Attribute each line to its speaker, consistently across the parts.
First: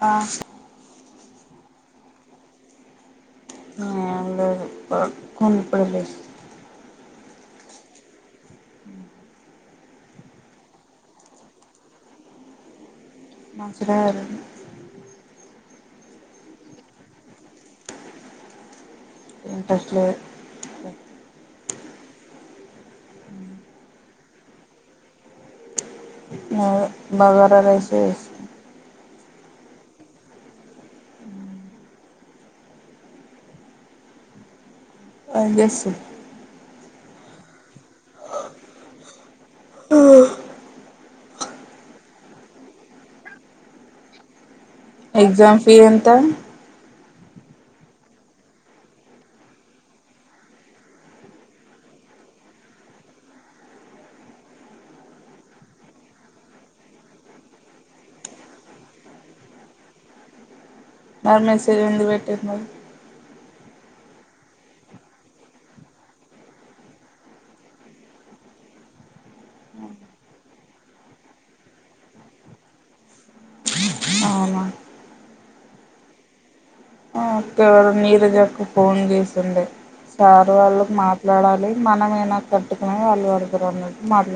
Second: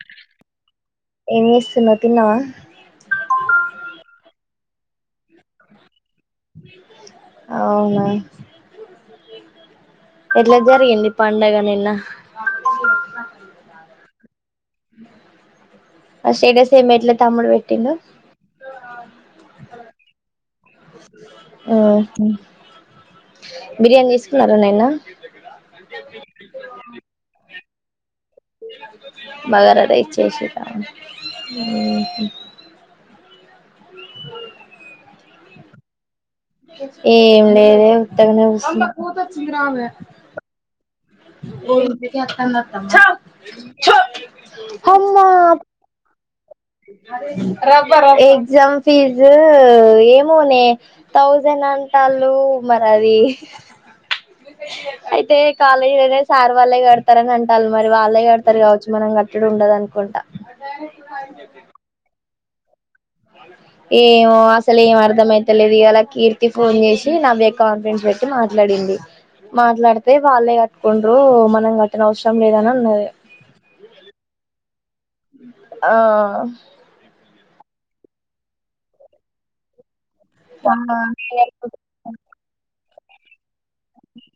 Speaker 1: ఆ
Speaker 2: ఎం చేస్తున్నావ్ తిన్నావా?
Speaker 1: ఆ లేదు పడుకుండిపోయా లెస్
Speaker 2: అవునా ఎట్లా జరిగింది పండగ నిన్న.
Speaker 1: మంచిగానే జరిగింది.
Speaker 2: ఆ స్టేటస్ ఏమ్ పెట్ల తమ్ముడు పెట్టిండు.
Speaker 1: ఇంట్రెస్ట్ లేదు
Speaker 2: హమ్ బిర్యానీ తీసుకున్నారా నిన్న [unintelligible]
Speaker 1: అవును బగార రైస్
Speaker 2: బగార రైస్ చేసిరా [unintelligible]
Speaker 1: ఏం చేస్తూ
Speaker 2: ఏం లేదే ఉత్తగనే కూర్చున్న [unintelligible] [unintelligible]
Speaker 1: ఎగ్జామ్ ఫీజ్ ఎంత?
Speaker 2: ఎగ్జామ్ ఫీజు ఏమో నే థౌజండ్ అంటాల్లు మరి, అది అయితే కాలేజీలోనే సార్ వాళ్ళే కడతారని అంటారు మరి వాళ్ళే కడతారు కావచ్చు. మనం కట్టడు ఉండదు అనుకుంటా.
Speaker 1: [unintelligible] ఇది ఎందుకు పెట్టిర్రు మరి
Speaker 2: ఏమో అసలు ఏం అర్ధం అయితలేదు. ఇయా లా కీర్తి ఫోన్ చేసి నవ్య కాన్ఫరెన్స్ పెట్టి మాట్లాడింది. మాట్లాడితే వాళ్ళే కట్టుకుండ్రు మనం కట్టిన అవసరం లేదని అన్నది
Speaker 1: అవునా
Speaker 2: ఆ
Speaker 1: అక్క ఎవరు నీరజక్క ఫోన్ చేసింది. సారు వాళ్ళకి మాట్లాడాలి, మనమేనా కట్టేది. హ అందువల్ల మాట్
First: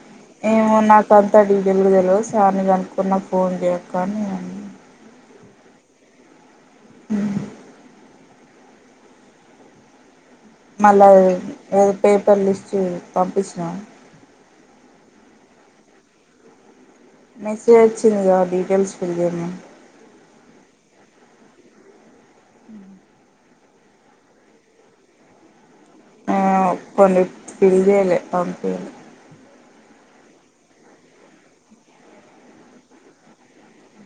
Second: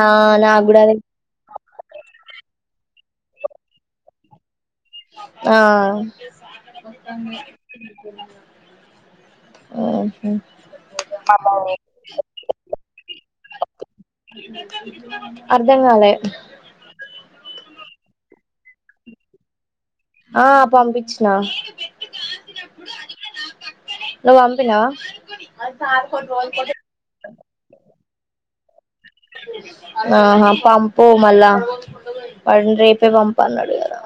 Speaker 2: ఆ నాకు
Speaker 1: ఏమో
Speaker 2: కూడా అదే
Speaker 1: నాక అంతా డీటెయిల్ గా తెల్వదు సార్ నీ కనుక్కొని. అన్న ఫోన్ చేయ కానీ
Speaker 2: ఆ వస్తాంది [unintelligible] [unintelligible] హమ్
Speaker 1: మళ్ళా ఏదో పేపర్ లిస్ట్ పంపించినాము.
Speaker 2: [unintelligible] అర్ధంగాలే
Speaker 1: మెసేజ్ వచ్చిందిగా, డీటెయిల్స్ ఫీల్ల్ చేయమని.
Speaker 2: ఆ పంపించిన, నేను పెట్టి గాంచినపుడు అది కూడా న పక్కనే నన్ను అనుకుని నువ్వు పంపినావా.
Speaker 1: ఆ కొన్ని ఫీల్ల్ చేయలే ఒ
Speaker 2: ఆహా పంపు మళ్ళా, వాటిని రేపే పంపు అన్నాడు కదా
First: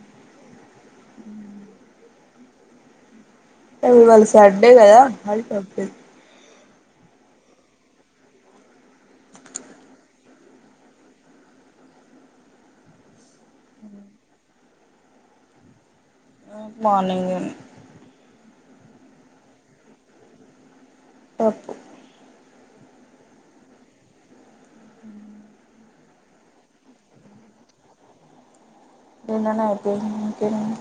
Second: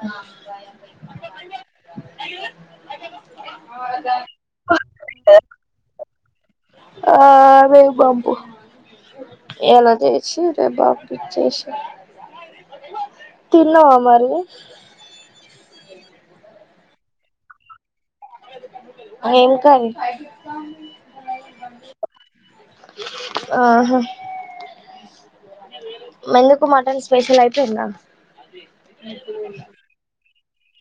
Speaker 1: ఇవాళ సండే కద అని పంపి
Speaker 2: ఆ రేపు పంపు ఇయాల చేసి రేపు పపిన్చేసేయి. తిన్నావా మరి,
Speaker 1: ఉ మార్నింగే
Speaker 2: ఏం కర్రీ
Speaker 1: పప్పు
Speaker 2: ఆహా ఏందుకు మటన్ స్పెషల్ అయిపోయిందా
Speaker 1: నిన్ననే అయిపోయింది ఇంకేముంది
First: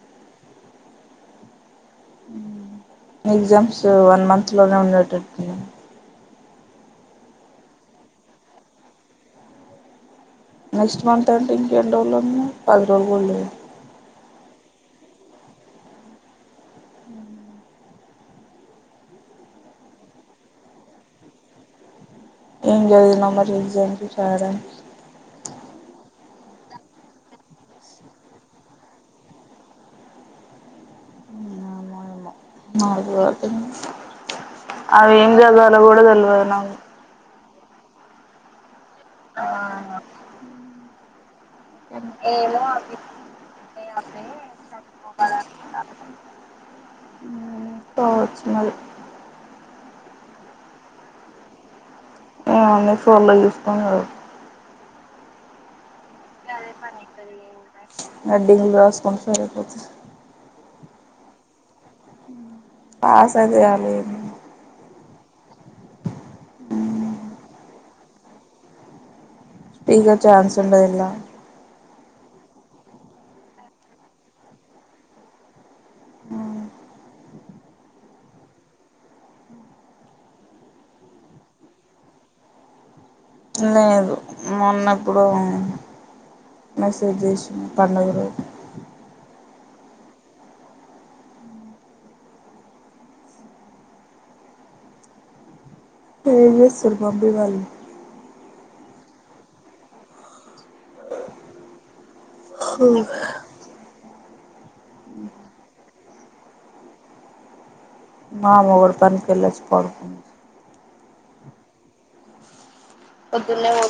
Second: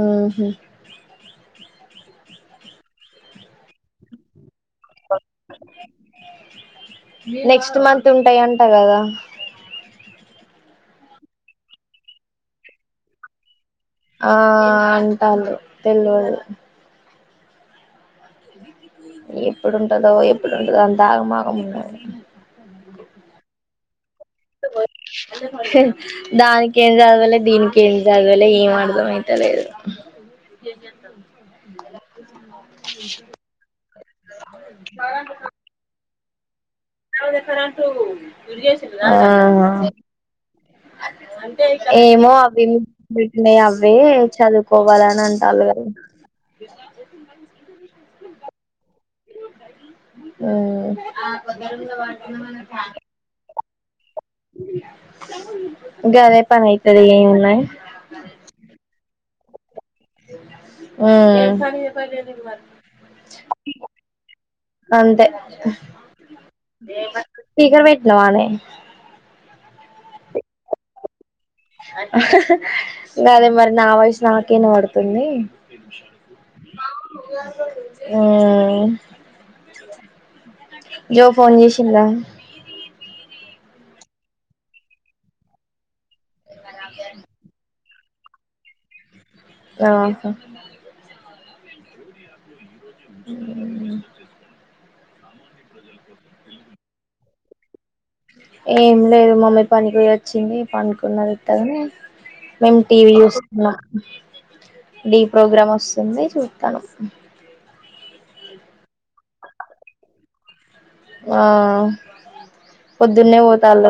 Speaker 2: ఉహు
Speaker 1: ఎగ్జామ్స్ వన్ మంత్ ఇంట్లోనే ఉన్నది ట్రిప్తి
Speaker 2: నెక్స్ట్ మంత్ ఉంటాయి అంట కదా
Speaker 1: నెక్స్ట్ మంత్ అంటే ఇంకెన్ని రోజులు ఉన్నాయి, పది రోజులు కూడ లేదు
Speaker 2: ఆ అంటల్లు తెల్వది ఎప్పుడు ఉంటదో ఎప్పుడు ఉండదో అంతా ఆగమాగం ఉన్నది
Speaker 1: ఏం చదివినవ్ మరి ఏం చదివి
Speaker 2: ఎండకు వచ్చే దానికి ఏం చదువలే దీనికి ఏం చదవలే ఏం అర్ధం అయిత లేదు
Speaker 1: నాగూడ అర్థమై అవి ఎంచదువాలో గూడ తెల్వ పద్నాలుగు
Speaker 2: [inaudible] ఆ ఆ ఏమో అవి పెట్టిన్నాయి అవే చదువుకోవాలని అంటాన్లు కదా
Speaker 1: కావచ్చు మరి
Speaker 2: ఉమ్ [inaudible]
Speaker 1: ఆ అన్ని ఫోన్లు చూసి అన్నడు
Speaker 2: చె
Speaker 1: గదే పనైతది ఇగ ఎమున్నాది. హెడ్డింగ్ రాస్కొని, సరేపోతు
Speaker 2: ఉమ్
Speaker 1: పాసైతే చాలే
Speaker 2: అంతే స్పీకర్ పెట్టినవానే
Speaker 1: ఇగ చాన్స్ ఉండది ఇళ్ళ
Speaker 2: గదే మరి నా వాయిస్ నాకే ఇనవడుతుంది
Speaker 1: ఉ
Speaker 2: ఉమ్ జో ఫోన్ చేసింద
Speaker 1: లేదు మొన్నప్పుడో మెసేజ్ జేసిన పండ గారో
Speaker 2: ఆ [unintelligible]
Speaker 1: ఏం చేస్తుల్ మమ్మీ వాళ్లు
Speaker 2: ఏం లేదు మమ్మీ పనికోయి అచ్చింది పండుకున్న ఉత్తగనే మేం టీవీ చూస్తున్నా డి ప్రోగ్రామ్ వస్తు చెన్నే చూతను
Speaker 1: మా అమ్మ కూడా పని కెళ్ళచి పడుకుంది
Speaker 2: ఆ పొద్దున్నే పోతళ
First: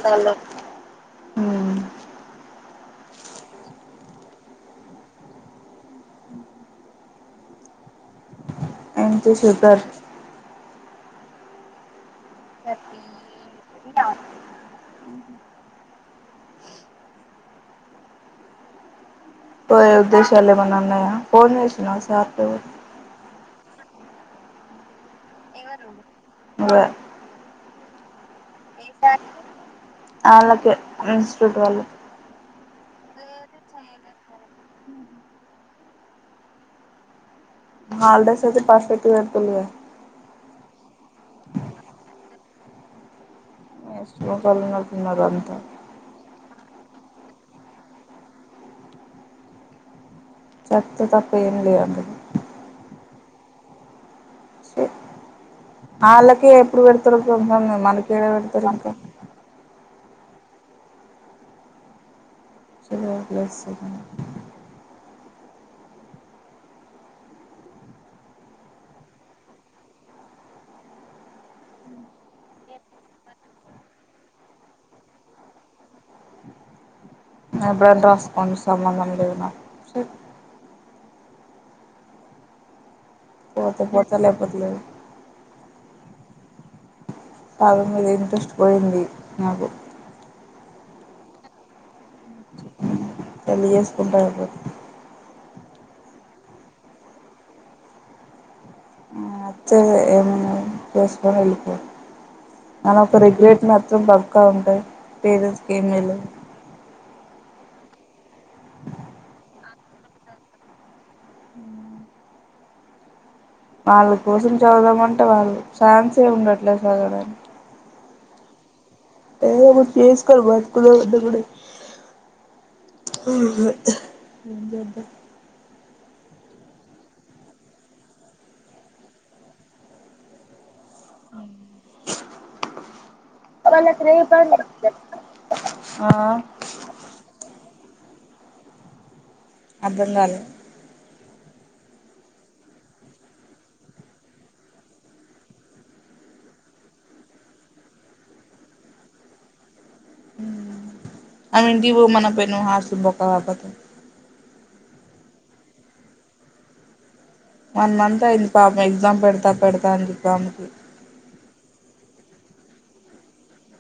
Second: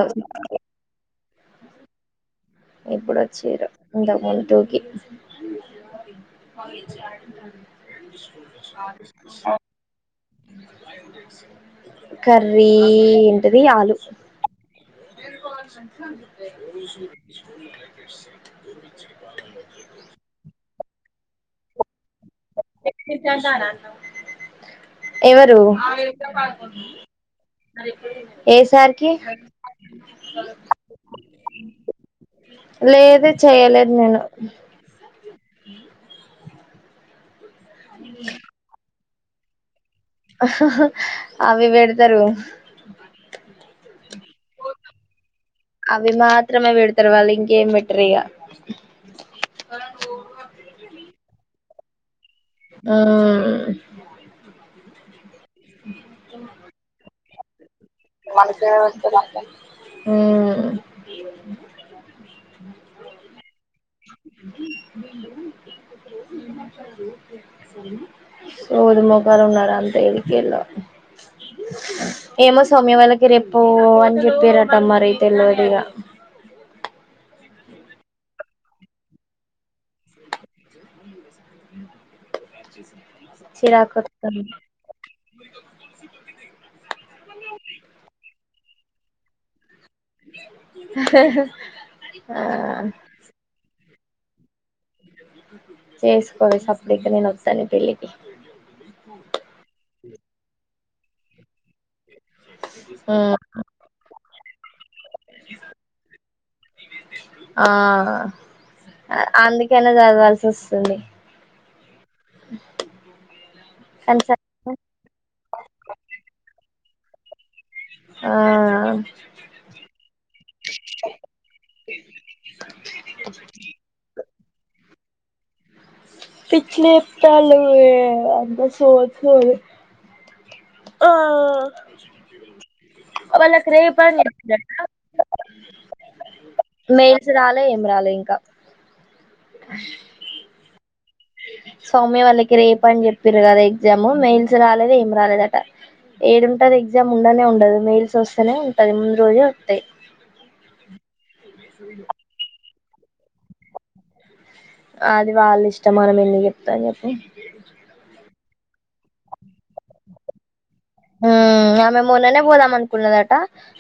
Speaker 2: ఇప్పుడు వచ్చారు ఇంత ము టూకి
Speaker 1: ఏం శేఖర్
Speaker 2: కర్రీ అది ఆలు
Speaker 1: పో ఉద్దేశాలే మనన్నాయా కో వేస్తు
Speaker 2: టక్సిట్లా జనా ఏవారు కా అలాకే
Speaker 1: అలా ఇన్స్టిట్యూట్ వాళ్ళు
Speaker 2: లేదు చేయలేదు నేను
Speaker 1: హాల ద సచ్చ పాసే తులి
Speaker 2: అవి పెడతారు
Speaker 1: లోకాలున్నతున్నారు అంతా
Speaker 2: తవాలంగే మెటరగా
Speaker 1: చె తప్ప ఫేమి లే అండ
Speaker 2: ఆ
Speaker 1: అలాకే ఎప్పుడు వెడతారు ఉాన్నా
Speaker 2: మనక వ ఉ
Speaker 1: [unintelligible]
Speaker 2: సోది ముోకాాల ఉన్నడా అంత వెకలా ఏమస్ సోమ్య వాళ్ళకి రేప్పు అని చెప్పారట మరి అయితే లేదుగా
Speaker 1: [unintelligible] సంబంధం లేదుిన
Speaker 2: స చిరా
Speaker 1: పోతే పోతే
Speaker 2: కొటీకానీ
Speaker 1: లేకపోతే లేదు పాాల మీద ఇంట్రెస్ట్ పోయింది నాకు
Speaker 2: ఆ
Speaker 1: పేలి చేేసుకుంటెఐపోత
Speaker 2: చేసుకోవే సప్పటిక నేను వస్త నీ పెళ్ళలిికి.
Speaker 1: నచ్చే ఏమన్నా చేసుకొని వెళ్ళిపో అలా
Speaker 2: మ్మ్
Speaker 1: కిగ్రేట్ నచ్చుదా బ కా ఉంటే పేరనట్స్ కి మేలు.
Speaker 2: ఆ అందుకనే చదవాల్సి వస్తుంది.
Speaker 1: వళ్ళ
Speaker 2: కానీ
Speaker 1: కోషన్ చదువుదామంటే వాళ్ళు ఛాన్స్ ఏ ఉండట్లేదు. మగడం
Speaker 2: ఆ
Speaker 1: ఏం చేసుకొని బతుకుదమంటే కుడ ఏం చేద్దాం.
Speaker 2: పిచ్చి లేపుతాళ్ళు ఇ అంత సోది సోది ఆ వాళ్ళకు రేప్ అని చెపుతాళ్ళ
Speaker 1: ఆ
Speaker 2: మెయిల్స్ రాలే ఏం రాలే ఇంకా.
Speaker 1: అర్థం కాలే
Speaker 2: సౌమ్య వాళ్ళకి రేపు అని చెప్పిర్రు కదా ఎగ్జామ్ మెయిల్స్ రాలేదు. ఏం రాలేదుట ఏడుంటది ఎగ్జామ్ ఉండనే ఉండదు. మెయిల్స్ వస్తేనే ఉంటది. ముందు రోజు
Speaker 1: ఆమె ఇంటి పోమ్మనపోయినవు ఆస్ మొకాబత్
Speaker 2: అది వాళ్ళ ఇష్టం మనం ఎందుకు చెప్తా చెప్పు.
Speaker 1: వన్ మంత్ అయింది. పాపం ఎగ్జామ్ పెడతా పెడతా అని చూపి ఆమెకి.
Speaker 2: ఆ ఆమె మొన్ననే పోదాం అనుకున్నదట,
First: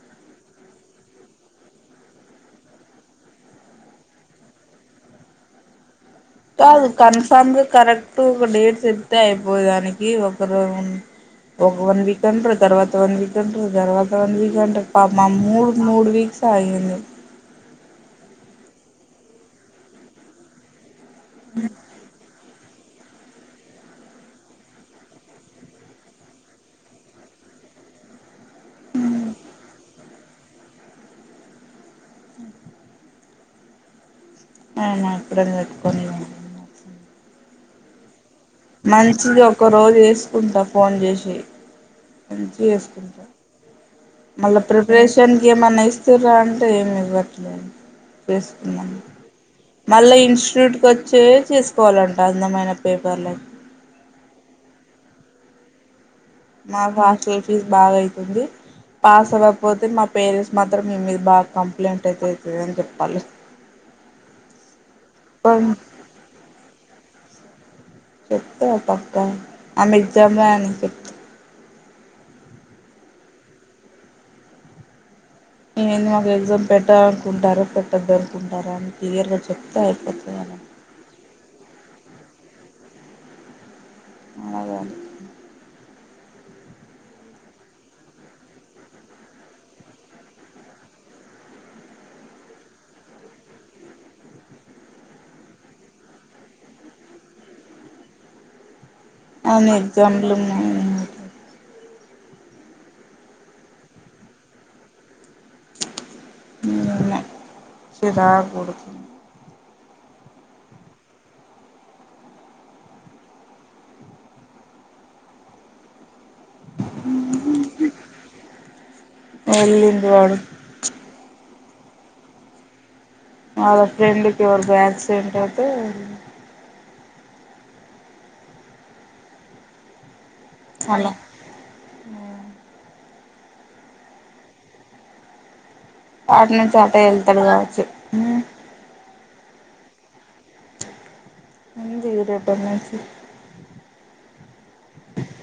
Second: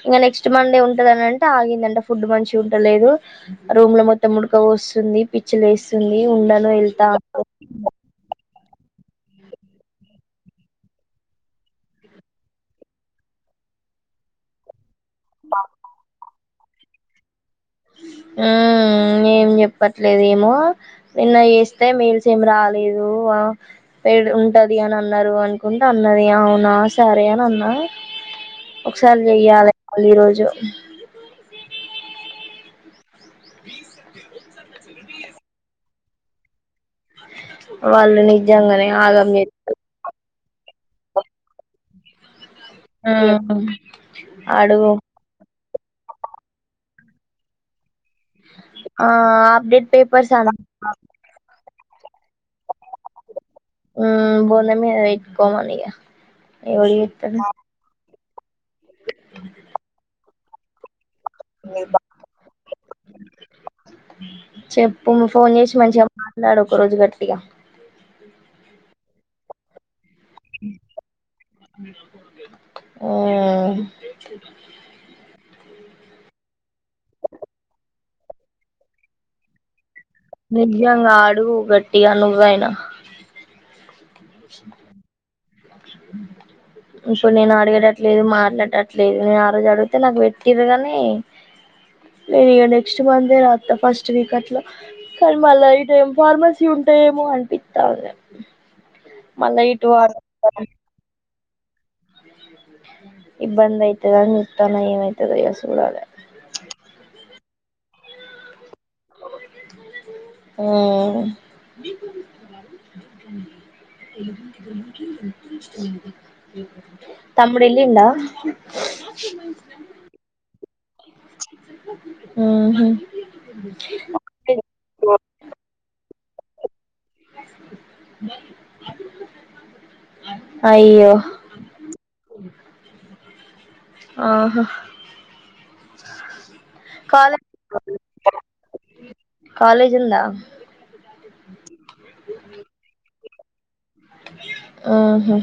Speaker 2: ఇగ నెక్స్ట్ మండే ఉంటదనింటే ఆగిందంట ఫుడ్ మంచిగా ఉంటలేదు రూమ్ లో మొత్తం ఉడక పోస్తుంది. పిచ్చిలేసి
Speaker 1: కాదు కన్ఫామ్గ కరెక్ట్ ఒక డేట్. చెప్తే అయిపోయేదానికి ఒకరు ఒక వన్ వీక్ అంటారు. తర్వాత వన్ వీక్ అంటారు. తర్వాత వన్ వీక్ అంటారు. పాపం మూడు మూడు వీక్స్. అయింది
Speaker 2: మ్మ్ ఏం చెప్పట్లేదు ఏమో పెడ్ ఉంటది అని అన్నారు అనుకుంటే అన్నది అవునా సరే అని అన్నా ఒకసారి చెయ్యాలి వాళ్ళు ఈ రోజు
Speaker 1: ఆమె ఎక్కడని పెట్టుకొని
Speaker 2: వాళ్ళు నిజంగానే ఆగం
Speaker 1: మంచిది
Speaker 2: చే
Speaker 1: ఒక రోజు వేసుకుంటా ఫోన్ చేసి మంచిగా వేసుకుంటా మళ్ళా
Speaker 2: అడుగు
Speaker 1: ప్రిపరేషన్కి ఏమన్నా ఇస్తుర్రా అంటే ఏమి ఇవ్వట్లేదు చేసుకున్నాను
Speaker 2: ఆ అప్డేట్
Speaker 1: మళ్ళీ
Speaker 2: పేపర్స్ అ
Speaker 1: ఇన్స్టిట్యూట్కి వచ్చే చేసుకోవాలంట అందమైన పేపర్లకి
Speaker 2: బోనం మీద పెట్టుకోమని ఇగ ఎవడు
Speaker 1: మాకు
Speaker 2: చెత్తడు
Speaker 1: హాస్టల్ ఫీజు బాగా అయితుంది పాస్ అవ్వకపోతే మా పేరెంట్స్ మాత్రం మీ మీద బాగా కంప్లైంట్ అయితే అవుతుంది అని చెప్పాలి
Speaker 2: చెప్పు ఫోన్
Speaker 1: చెప్పండి
Speaker 2: చేసి మంచిగా మాట్లాడు ఒక రోజు గట్టిగా
Speaker 1: చెప్తా పక్కా ఆమె ఎగ్జామ్ రాయని చెప్తా ఏంది మాకు ఎగ్జామ్ పెట్టాలనుకుంటారా పెట్టద్దు అనుకుంటారా అని క్లియర్గా చెప్తే అయిపోతుంది
Speaker 2: నిజంగా అడుగు గట్టిగా నువ్వైనా
Speaker 1: అలాగే
Speaker 2: ఇప్పుడు నేను అడిగేటట్లేదు మాట్లాడటట్లేదు నేను ఆ రోజు అడిగితే నాకు పెట్టిర్రు గానీ నేను ఇగ నెక్స్ట్ మంతే రాత్త ఫస్ట్ వీక్ అట్లా కానీ మళ్ళా ఇటు ఏం ఫార్మసీ ఉంటాయేమో అనిపిత్తాంది మళ్ళా
Speaker 1: అన్ని
Speaker 2: ఇటు వాడ
Speaker 1: ఎగ్జామ్లు ఉన్నాయి
Speaker 2: ఇబ్బంది అయితదని చూత్తన్న ఏమైతదో ఇగ సూడాలే
Speaker 1: నిన్న చిరాకు పుడుతుంది
Speaker 2: మ్మ్ తమ్ముడు ఎల్లిండా
Speaker 1: వెళ్ళిండు వాడు
Speaker 2: మ్మ్ హు
Speaker 1: వాళ్ళ ఫ్రెండ్కి ఎవరికో యాక్సిడెంట్ అయితే
Speaker 2: అయ్యో
Speaker 1: అలా
Speaker 2: ఆహా
Speaker 1: అటు నుంచి అటే వెళ్తాడు
Speaker 2: కాలేజ్
Speaker 1: కావచ్చు
Speaker 2: కాలేజ్ ఉందా
Speaker 1: ఉంది రేపటి నుంచి
Speaker 2: మ్మ్ హు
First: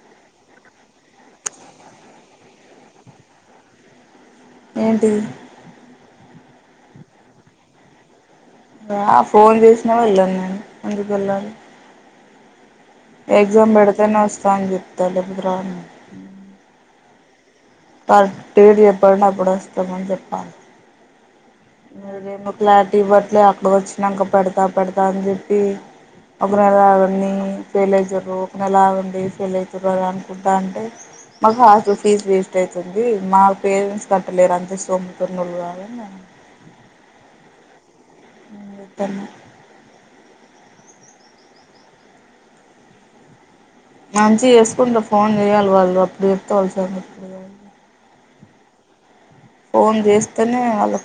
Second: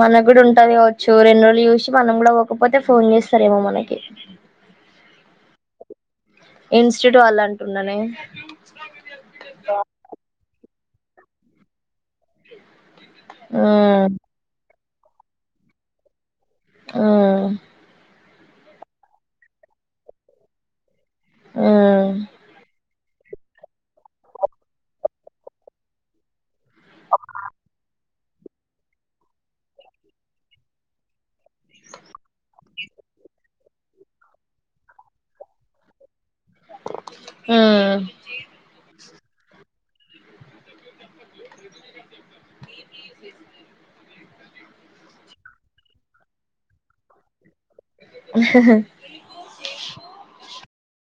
Speaker 2: మనకు కూడా ఉంటది కావచ్చు రెండు రోజులు చూసి మనం కూడా పోకపోతే ఫోన్ చేస్తారేమో మనకి
Speaker 1: ఏంటిది
Speaker 2: ఇన్స్టిట్యూట్ వాళ్ళు అంటున్నానే
Speaker 1: ఫోన్ చేసినా వెళ్ళను నేను ఎందుకు వెళ్ళాలి ఎగ్జామ్
Speaker 2: ఉమ్
Speaker 1: పెడితేనే వస్తా అని చెప్తా లేకపోతే రాను
Speaker 2: ఉమ్
Speaker 1: కరెక్ట్ డేట్ చెప్పండి అప్పుడు వస్తామని చెప్పాలి
Speaker 2: ఉమ్
Speaker 1: మీరేమో క్లారిటీ ఇవ్వట్లే అక్కడికి వచ్చినాక పెడతా పెడతా అని చెప్పి ఒక నెల ఆగండి ఫెయిల్ అవుతారు ఒక నెల ఆగండి ఫెయిల్ అవుతారు అని అనుకుంటా అంటే మాకు హాస్టల్ ఫీజు వేస్ట్ అవుతుంది మా పేరెంట్స్ కట్టలేరు అంత సోంబేరినోళ్ళు కాదని నేను
Speaker 2: ఉమ్
Speaker 1: చెప్తున్నా మంచిగా చేసుకుంటే ఫోన్ చేయాలి వాళ్ళు అప్పుడు చెప్తే వాళ్ళ సంగతి ఫోన్ చేస్తేనే వాళ్ళ